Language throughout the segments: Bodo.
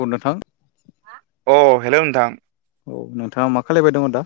अ नोंथां अह हेल' नोंथां औ नोंथाङा मा खालायबाय दङ दा?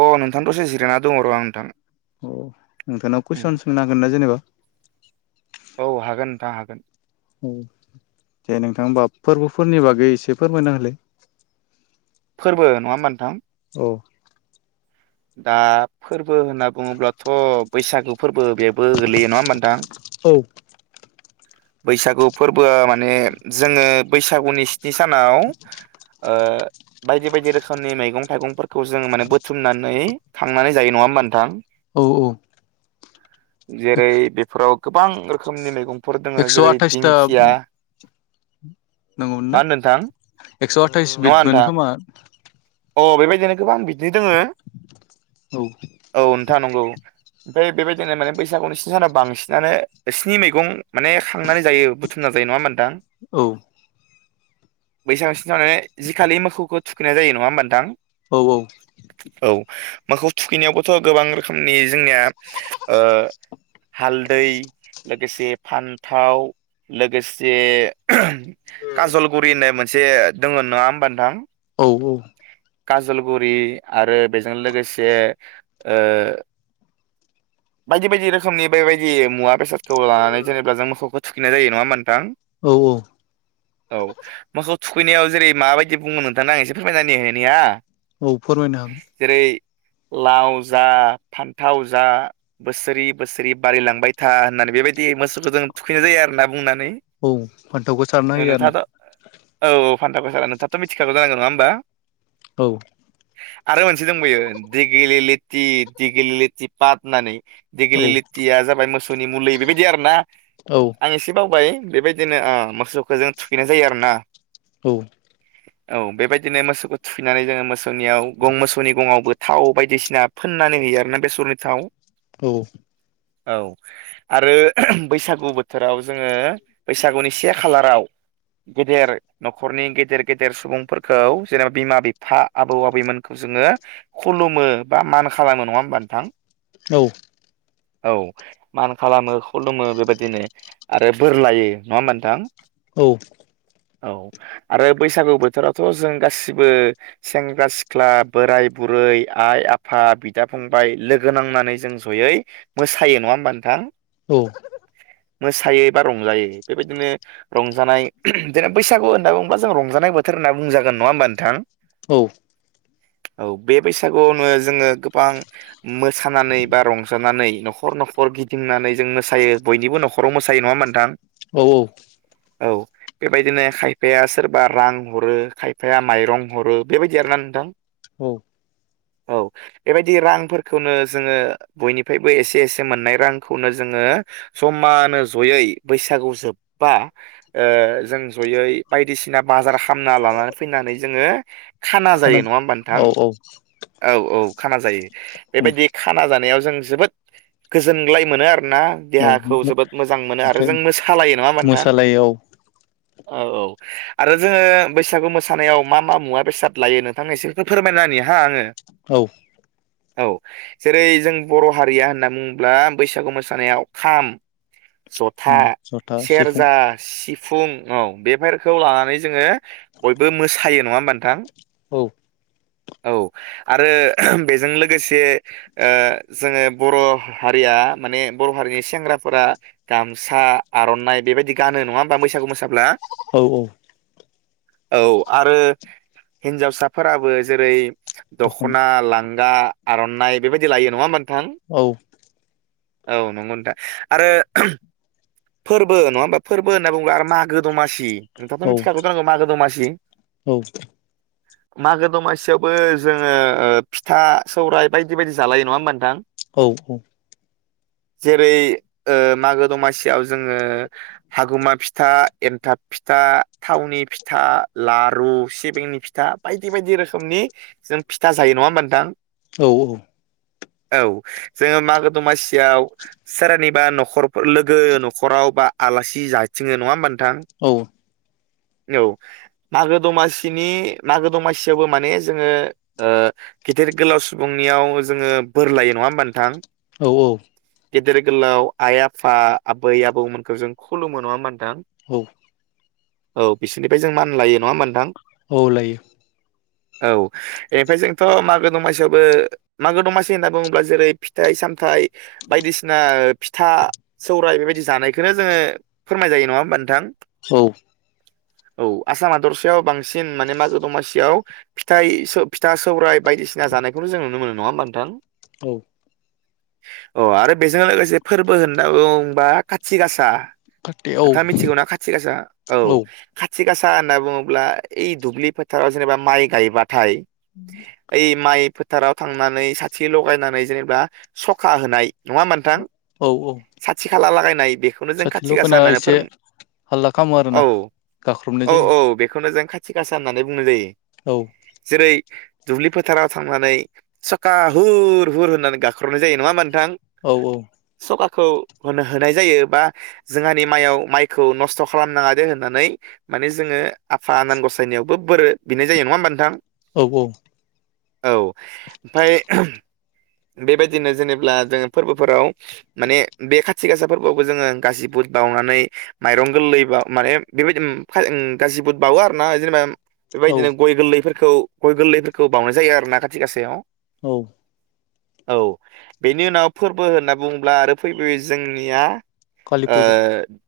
अ नोंथां दसे जिरायना दङ र' आं नोंथां अ नोंथांनाव उम कुइसन सोंनो हागोन ना जेनेबा? औ हागोन नोंथां हागोन औ दे नोंथां होमबा फोरबोफोरनि बागै एसे फोरमायना होलै फोरबो नङा होमबा नोंथां? औ दा फोर फोरबो होनना बुङोब्लाथ' बैसागु फोरबो बेबो गोलैयो नङा होमबा नोंथां? औ बैसागु फोरबोआ माने जोङो बैसागुनि- निसानाव ओ बायदि-बायदि रोखोमनि मैगं थाइगंफोरखौ जों माने बुथुमनानै थांनानै जायो नङा होमबा नोंथां ऊ जेरै बेफोराव गोबां रोखोमनि मैगं फोर दङ एक्स' जेरै आथाइसथा दिंखिया नंगौमोन मा ना होनो नोंथां एक्स' आथाइस नङा बिद नोंथां मोनखोमा अ बेबायदिनो गोबां बिदिनो दङो औ खोन्था नंगौ ओमफ्राय बेबायदिनो माने बैसागु नोंसिनि सानाव बांसिनानो स्नि मैगं माने खांनानै जायो बुथुमना जायो नङा होमबा नोंथां औ बैसां सिन थानानै जि खालि मोखौखौ थुखैनाय जायो नङा होमबा- नोंथां औ औ औ मोखौ थुखैनायावबोथ' गोबां रोखोमनि जोंनिया ओ हालदै लोगोसे फान्थाव लोगोसे ओहोम काजलगुरि होननाय मोनसे दङ नङा होमबा नोंथां [unintelligible] काजलगुरि आरो बेजों लोगोसे ओ बायदि-बायदि रोखोमनि बेबायदि मुवा बेसाद थौ लानानै जेनेबा जों मोखौखो थुखैनाय जायो नङा होम थां औ औ मोखौ थुखैनायाव जेरै माबायदि बुंङो नोंथांनो आं एसे फोरमायना होनि निया औ फोरमायनो हा- लाव जा फान्थाव जा बोसोरि बोसोरि बारिलांबाय था होननानै बेबायदि मोसौखौ जों थुखैनाय जायो आरोना बुंनानै औ फान्थावखौ सारना नों होयो आरो ना नोंथाङाथ' औ फान्थावखौ सारना नोंथाङाथ' मिथिखागो जानांगौ नङा होमबा? औ आरो मोनसे दंबायो दिगिलि लेति दिगेलि लेति पाद होननानै औ दिगिलि लेथिया जाबाय मोसौनि मुलि बेबायदि आरो ना औ आं एसे बावबाय। बेबायदिनो ओ मोसौखो जों थुखैनाय जायो आरो ना। औ औ बेबायदिनो मोसौखौ थुखैनानै जोङो मोसौनियाव गं मोसौनि गङावबो थाव बायदिसिना फोननानै होयो आरोना बेसरनि थाव। औ औ आरो बैसागु बोथोराव जोङो बैसागुनि से खालाराव गेदेर न'खरनि गेदेर गेदेर सुबुंफोरखौ जेनेबा बिमा बिफा आबौ आबैमोनखौ जोङो खुलुमो बा मान खालामो नङा होमबा नोंथां? औ औ मान खालामो खुलुमो बेबायदिनो आरो बोर लायो नङा होमबा नोंथां? औ औ आरो बैसागु बोथोरावथ' जों गासि बो सेंग्रा सिख्ला बोराय बुरै आइ आफा बिदा फंबाय लोगो नांनानै जों जयै मोसायो नङा होमबा नोंथां? औ मोसायो बा रंजायो बेबायदिनो रंजानाय जेनेबा बैसागु होनना बुङोबा जों रंजानाय बोथोर होनना बुंजागोन नङा होमबा नोंथां। औ औ बे बैसागुआवनो जोङो गोबां मोसानानै बा रंजानानै न'खर न'खर गिदिंनानै जों मोसायो बयनिबो न'खराव मोसायो नङा नोंथां? औ औ औ बेबायदिनो खायफाया सोरबा रां हरो खायफाया माइरं हरो बेबायदि आरोना नोंथां। औ औ बेबायदि रांफोरखौनो जोङो बयनिफ्रायबो एसे एसे मोननाय रांखौनो जोङो जमानो जयै बैसागु जोबबा ओ‌ जों जयै बायदिसिना बाजार खालामना लानानै जोङो खाना जायो नङा होमबा नोंथां औ औ औ औ। खाना जायो। बेबायदि खाना जानायाव जों जोबोद गोजोनग्लाय मोनो आरो ना देहाखौ ओमफ्राय जोबोद मोजां मोनो आरो जों मोसालायो नङा होनबा नोंथां? मोसालायाव औ औ आरो जोङो बैसागु मोसानायाव मा मा मुवा बेसाद लायो नोंथांनो इसे फोरमायना होनि हा आङो। औ औ जेरै जों बर' हारिया होनना बुङोब्ला बैसागु मोसानायाव खाम ज'था उम जथा सिफुं सेरजा सिफुं फुं औ बेफोरखौ लानानै जोङो बयबो मोसायो। नङा होमबा नोंथां? औ औ आरो बेजों लोगोसे ओ जोङो बर' हारिया माने बर' हारिनि सेंग्राफोरा गामसा आर'नाइ बेबायदि गानो नङा होमबा बैसागु मोसाब्ला? औ औ औ आरो हिन्जावसाफोराबो जेरै दख'ना लांगा आर'नाइ बेबायदि लायो नङा होमबा नोंथां औ औ नंगौथा आरो फोरबो नङा होमबा फोरबो होनना बुङोब्ला आरो मागो दमासि नोंथाथ औ मिथिखागो जानांगौ मागो दमासि औ मागो दमासियावबो जोङो फिथा सौरायाइ बायदि बायदि जालायो नङा होमबा नोंथां औ औ जेरै ओ मागो दमासि याव जोङो हागुमा फिथा एन्थाब फिथा थावनि फिथा लारु सिबिंनि फिथा बायदि बायदि रोखोमनि जों फिथा जायो नङा होमबा नोंथां औ औ जोङो मागो दमासियाव सोरानिबा न'खर लोगो न'खराव बा आलासि जाथिङो नङा होमबा नों औ औ मागो दमासिनि मागो दमासियावबो माने जोङो ओ गेदेर गोलाव सुबुंनियाव जोङो बोर लायो नङा होमबा नोंथां औ औ गेदेर गोलाव आइ आफा आबै आबौमोनखौ जों खुलुम मोनो नङा होमबा नोंथां थां औ औ बिसोरनिफ्राय जों मान लायो नङा होमबा नोंथां औ लायो औ बेनिफ्राय जोंथ' मागो दमासियावबो मागो दमासि होनना बुङोब्ला जेरै फिथाइ सामथायाइ बायदिसिना फिथा सौरायाइ बे बि जानायखौनो जोङो फोरमाय जायो नङा होमबा नोंथां औ औ आसाम हादरसायाव बांसिन माने मागो दमासियाव फिथ फिथा सौरायाइ बायदिसिना जानायखौनो जों नुनो मोनो नङा होमबा नोंथां औ अ आरो बेजों लोगोसे फोरबो होनना बुंबा खाथि गासा खाथि औ नोंथाङ मिथिगौना खाथि गासा औ खाथि गासा होनना बुङोब्ला इ दुब्लि फोथाराव जेनेबा माइ गायबाथाय ओइ माइ फोथाराव थांनानै साथि लगायनानै जेनेबा सखा होनाय नङा होमबा नोंथां साथि खाला लागाय साथिल'खना एसे हालला खालामो औ आरोना औ गाख्रबनाय जायो औ बेखौनो जों खाथि गासा सा होननानै बुंनाय जायो औ बै दुब्लि फोथाराव थांनानै सखा हुर हुर होननानै गाख्रबनाय जायो नङा होमबा थां औ औ सका खौ होनो होनाय जायो बा जोंहानि माइआव माइखौ नस्थ' खालामनाङा दे होननानै माने जोङो आफा आनान गसायनायावबो बोरो बिनाय जायो नङा होमबा नोंथां? औ औ । औ ओमफ्राय बेबायदिनो जेनेब्ला जोङो फोरबोफोराव माने बे खाथि गासा फोरबोआवबो जोङो गाजिबुद बाउनानै माइरं गोरलै बा माने बेबायदि उम उम गासिबो बावो आरोना जेनेबा औ बेबायदिनो गय गोरलैफोर खौ गय गोरलैफोरखौ बावनाय जायो आरोना खाथिग आसायाव औ । औ बेनि उनाव फोरबो होनना बुङोब्ला आरो फैबोयो जोंनिया कालि ओ फुजा ।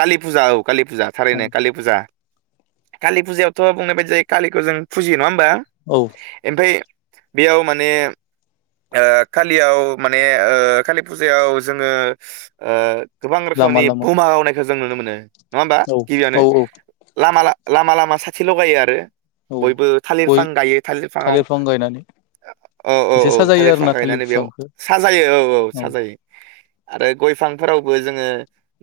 कालि फुजा औ कालि फुजा औ थारैनो कालि फुजा कालि फुजायावथ' बुंनाय बायदि जायो कलिखौ जों फुजियो नङा होम बा औ ओमफ्राय बेयाव माने ओ खालियाव माने ओ कालि फुजायाव जोङो ओ गोबां लामा रोखोमनि लामा बमा गावनायखौ जों नुनो मोनो । औ गिबियावनो औ औ लामा ला-लामा ला मा साथि लगायो आरो । औ बयबो गय थालिरफां गायो थालिरफांङाव थालिर बिफां गायनानै औ औ एसे औ साजायो थालिरफां आरोना थालिर गायनानै बेयाव बिफांखौ साजायो औ औ साजायो आरो गयफांफोरावबो जोङो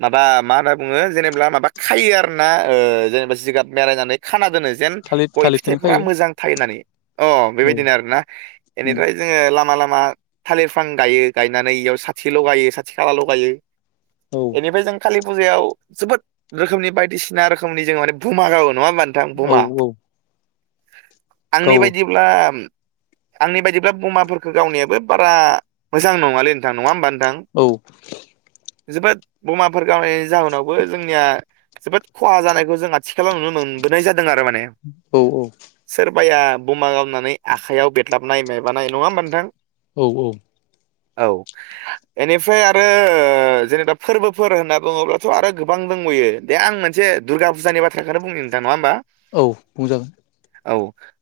माबा मा होनना बुङो जेनेब्ला माबा खायो आरोना ओ जेनेबा जिगाब बेरायनानै खाना जेन थालिर गय थालिरखौनो फिथाइफोरा खायो मोजां थायो होननानै अ' औ बेबायदिनो आरोना उम बेनिफ्राय जोंङो लामा लामा मा थालिर फां गायो गायनानै इयाव साथि ल'गायो साथि खाला ल'गायो । औ बेनिफ्राय जों खालि फुजायाव जोबोद रोखोमनि बायदिसिना रोखोमनि जों माने बुमा गावो। नङाबा नोंथां औ बुमा? औ [unintelligible] आंनि गाव बायदिब्ला उम आंनि बायदिब्ला बमाफोरखौ गावनायाबो बारा मोजां नङालै नोंथां नङा होमबा नोंथां औ । जोबोद बमाफोर गावो जाहोनावबो जोंनिया जोबोद खहा जानायखौ जों आथिखालाव नुनो मोन बोनाय जा औ-औ माया बमा गावनानै आखाइयाव बेदलाबनाय मायबानाय नङा होमबा नोंथां-? औ-औ औ एनिफ्राय आरो जेनेबा फोरबोफोर होनना बुङोब्लाथ' आरो गोबां दंबायो दे आं मोनसे दुरगा फुजानि बाथ्राखोनो बुंनि नोंथां नङा होमबा औ बुंजागोन। औ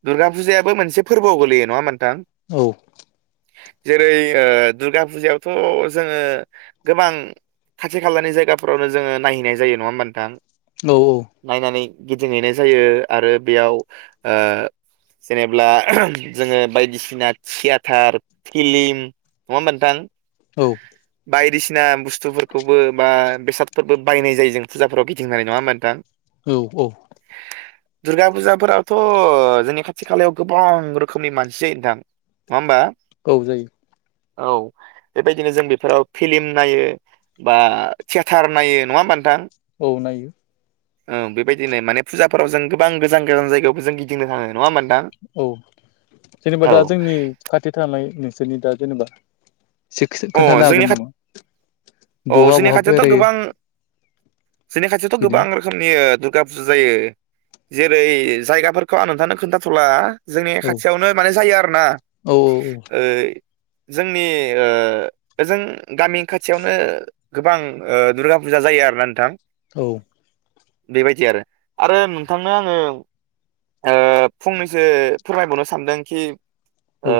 दुर्गा फुजायाबो मोनसे फोरबोआव गोलैयो नङा होमबा नों औ जेरै दुर्गा फुजायावथ' जोङो गोबां खाथि खालानि जायगाफोरावनो जोङो नायहैनाय जायो नङा होमबा औ औ [unintelligible] नायनानै गिदिंहैनाय जायो आरो बेयाव जेनेब्ला जोङो बायदिसिना थियाटार फिलिम नङा होमबा नोंथां? औ बायदिसिना बुस्थुफोरखौबो बा बेसादफोरबो बायनाय जायो जों फुजाफोराव गिंदिंनानै नङाओमबा नोंथां औ औ दुर्गा फुजाफोराथ' जोंनि खाथि खालायाव गोबां रोखोमनि मानसि जायो नोंथां नङा ओमबा। औ जायो। औ बेबायदिनो जों बेफोराव फिलिम नायो बा थियेटार नायो नङा होमबा नोंथां? औ नायो। ओ बेबायदिनो माने फुजाफोराव जों गोबां गोजान गोजान जायगायावबो जों गिदिंनो थाङो नङा होमबा नोंथां औ जेनेबा औ दा जोंनि खाथि थानाय जोंनि नि दा जेनेबा एसे अ खोन्थानो हागोन जोंनि खा नामा औ बहा जोंनि बहा खाथियावथ' बेरायो गोबां जोंनि खाथियावथ' गोबां बिदिनो रोखोमनि औ दुर्गा फुजा जायो जेरै जायगाफोरखौ आं नोंथांनो खोन्थाथ'ला जोंनि औ खाथियावनो माने जायो आरो ना औ ओ जोंनि ओ ओ ओजों गामि खाथियावनो गोबां ओ दुर्गा फुजा जायो आरोना नोंथां। औ बेबायदि आरो आरो नोंथांनो आङो फंनैसो फोरमायबावनो सानदों खि औ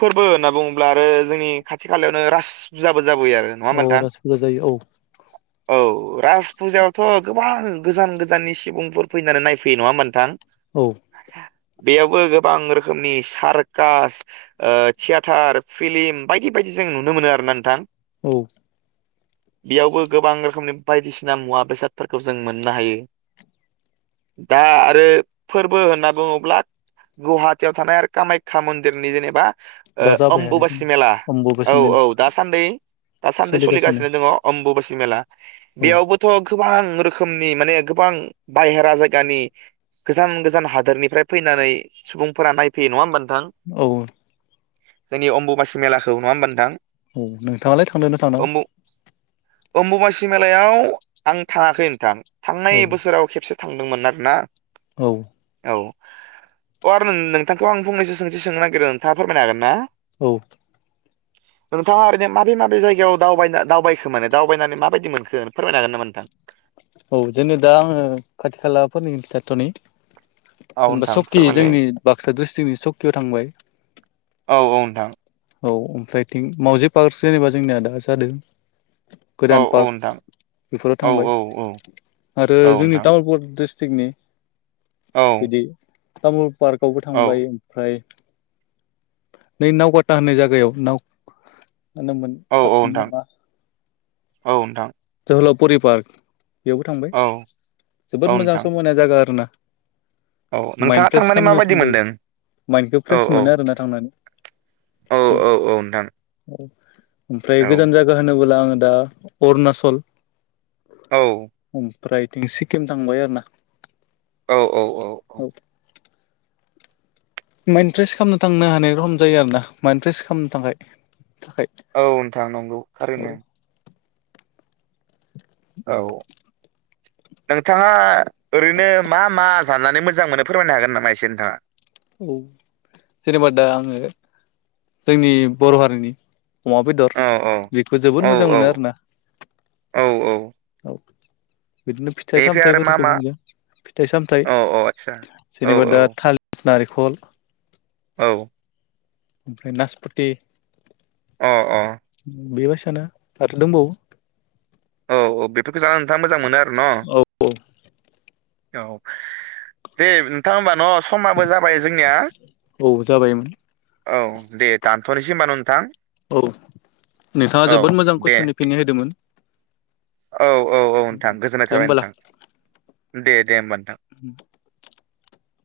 फोरबो होनना बुङो आरो जोंनि खाथि खालायावनो राज फुजाबो होयो आरो नङा होनबा औ नोंथां रास फुजा जायो औ औ राज फुजायावथ' गोबां गोजान गोजाननि सुबुंफोर फैनानै नायफैयो नङाहोमबा नोंथां? औ बेयावबो गोबां रोखोमनि सारकास, ओ थियेटार, फिलिम बायदि बायदि जों नुनो मोनो आरो ना नोंथां? औ। बेयावबो गोबां रोखोमनि बायदिसिना मुवा बेसादफोरखौ जों मोननो हायो। दा आरो फोरबो होनना बुङोब्ला गुवाहाटियाव थानाय आरो कामाख्या मन्दिरनि जेनेबा ओ दा जाबाय आरो जों अम्बुबासि मेला औ अम्बुबासि औ मेला दासान्दि दासान्दि सोलिगासिनो सलिगासिनो दङ आम्बुुबा सि मेला। औ बेयावबोथ' गोबां रोखोमनि माने गोबां बाहेरा जायगानि गोजान गोजान हादोरनिफ्राय फैनानै सुबुंफोरा नायफैयो नङा होमबा नों औ। जोंनि अम्बुबासि मेलाखौ नङा होमबा नोंथां? औ नोंथाङालाय थांदोंना थांनामा? अमबुबासि मेलायाव आं थाङाखै नोंथां। थांनाय औ बोसोराव खेबसे थांदोंमोन आरो ना? औ। अ आरो नोंथांखौ आं फंनैसो सोंथि सोंनो नागिरो नोंथाङा फोरमायनो हागोन ना? औ। नोंथाङा ओरैनो माबे माबे जायगायाव दावबायना दावबायखो माने दावबायनानै माबायदि मोनखो फोरमायनो हागोन नामा नोंथां? औ जेननो दा आङो खाथि खालाफोरनि खिथाथ'नि। औ जेनेबा नोंथां सकि फोरमायलाय जोंनि बाक्सा द्रिस तिकनि सकियाव थांबाय। औ औ नोंथां। औ ओमफ्राय थिं मावजि पार्क जेनेबा जोंनिया दा जादों। औ गोदान औ पार्क नोंथां बेफोराव औ थांबाय। औ औ आरो जोंनि नोंथां तामुलपुर स्ट्रि टिगनि औ बिदि थामुल पार्कआवबो औ थांबाय। ओमफ्राय नै नावकाता होननाय जायगायाव नाव मा नाम मोन औ औ पार्कनि नोंथां नामा औ नोंथां जोहोलाव फुरि पार्क। बेयावबो थांबाय औ जोबोद मोजां नोंथां समायना जायगा आरोना। औ नोंथाङा माइन्द फ्रेस थांनानै खालामनो माबायदि थांजायो मोनदों? माइन्दखौ औ फ्रेस औ मोनो आरोना थांनानै औ औ औ नोंथां। औ ओमफ्राय औ गोजान जागा होनोबला आङो दा अरुणाचल। औ। ओमफ्रायथिं सिक्किम थांबाय आरो ना औ औ औ औ माइन्द फ्रेस खामनो थांनो हानाय रखम जायो आरो ना माइन्द फ्रेस खामनो थाखाय थाखाय। औ नोंथां नंगौ। खारैनो औ औ नोंथाङा ओरैनो मा मा जानानै मोजां मोनो फोरमायनो हागोन नामा एसे नोंथाङा? औ जेनेबा दा आङो जोंनि बर हारिनि अमा बेदर औ औ बेखौ जोबोद औ मोजां औ मोनो आरोना औ औ औ [inaudible] बिदिनो फिथाइ बेनिफ्राय आरो मा सामथायाइफोरखौ मा बुंदों फिथाइ सामथाइ औ औ आदसा औ जेनेबा औ दा थालिर नारिखल औ। ओमफ्राय नासपथि अ बेबायसा खोना आरो दंबावो औ औ बेफोरखौ जाना नोंथाङा मोजां मोनो आ न? औ औ औ जे नोंथां हमबा न समाबो जाबाय जोंनिया। औ जाबायमोन औ दे दानथनोसै होनबा न नोंथां। औ नोंथाङा औ जोबोद मोजां कुइसननि फिननाय होदोमोन। स। औ औ औ नोंथां गोजोननाय दे थाबाय नोंथां। दे दे होमबा। उ।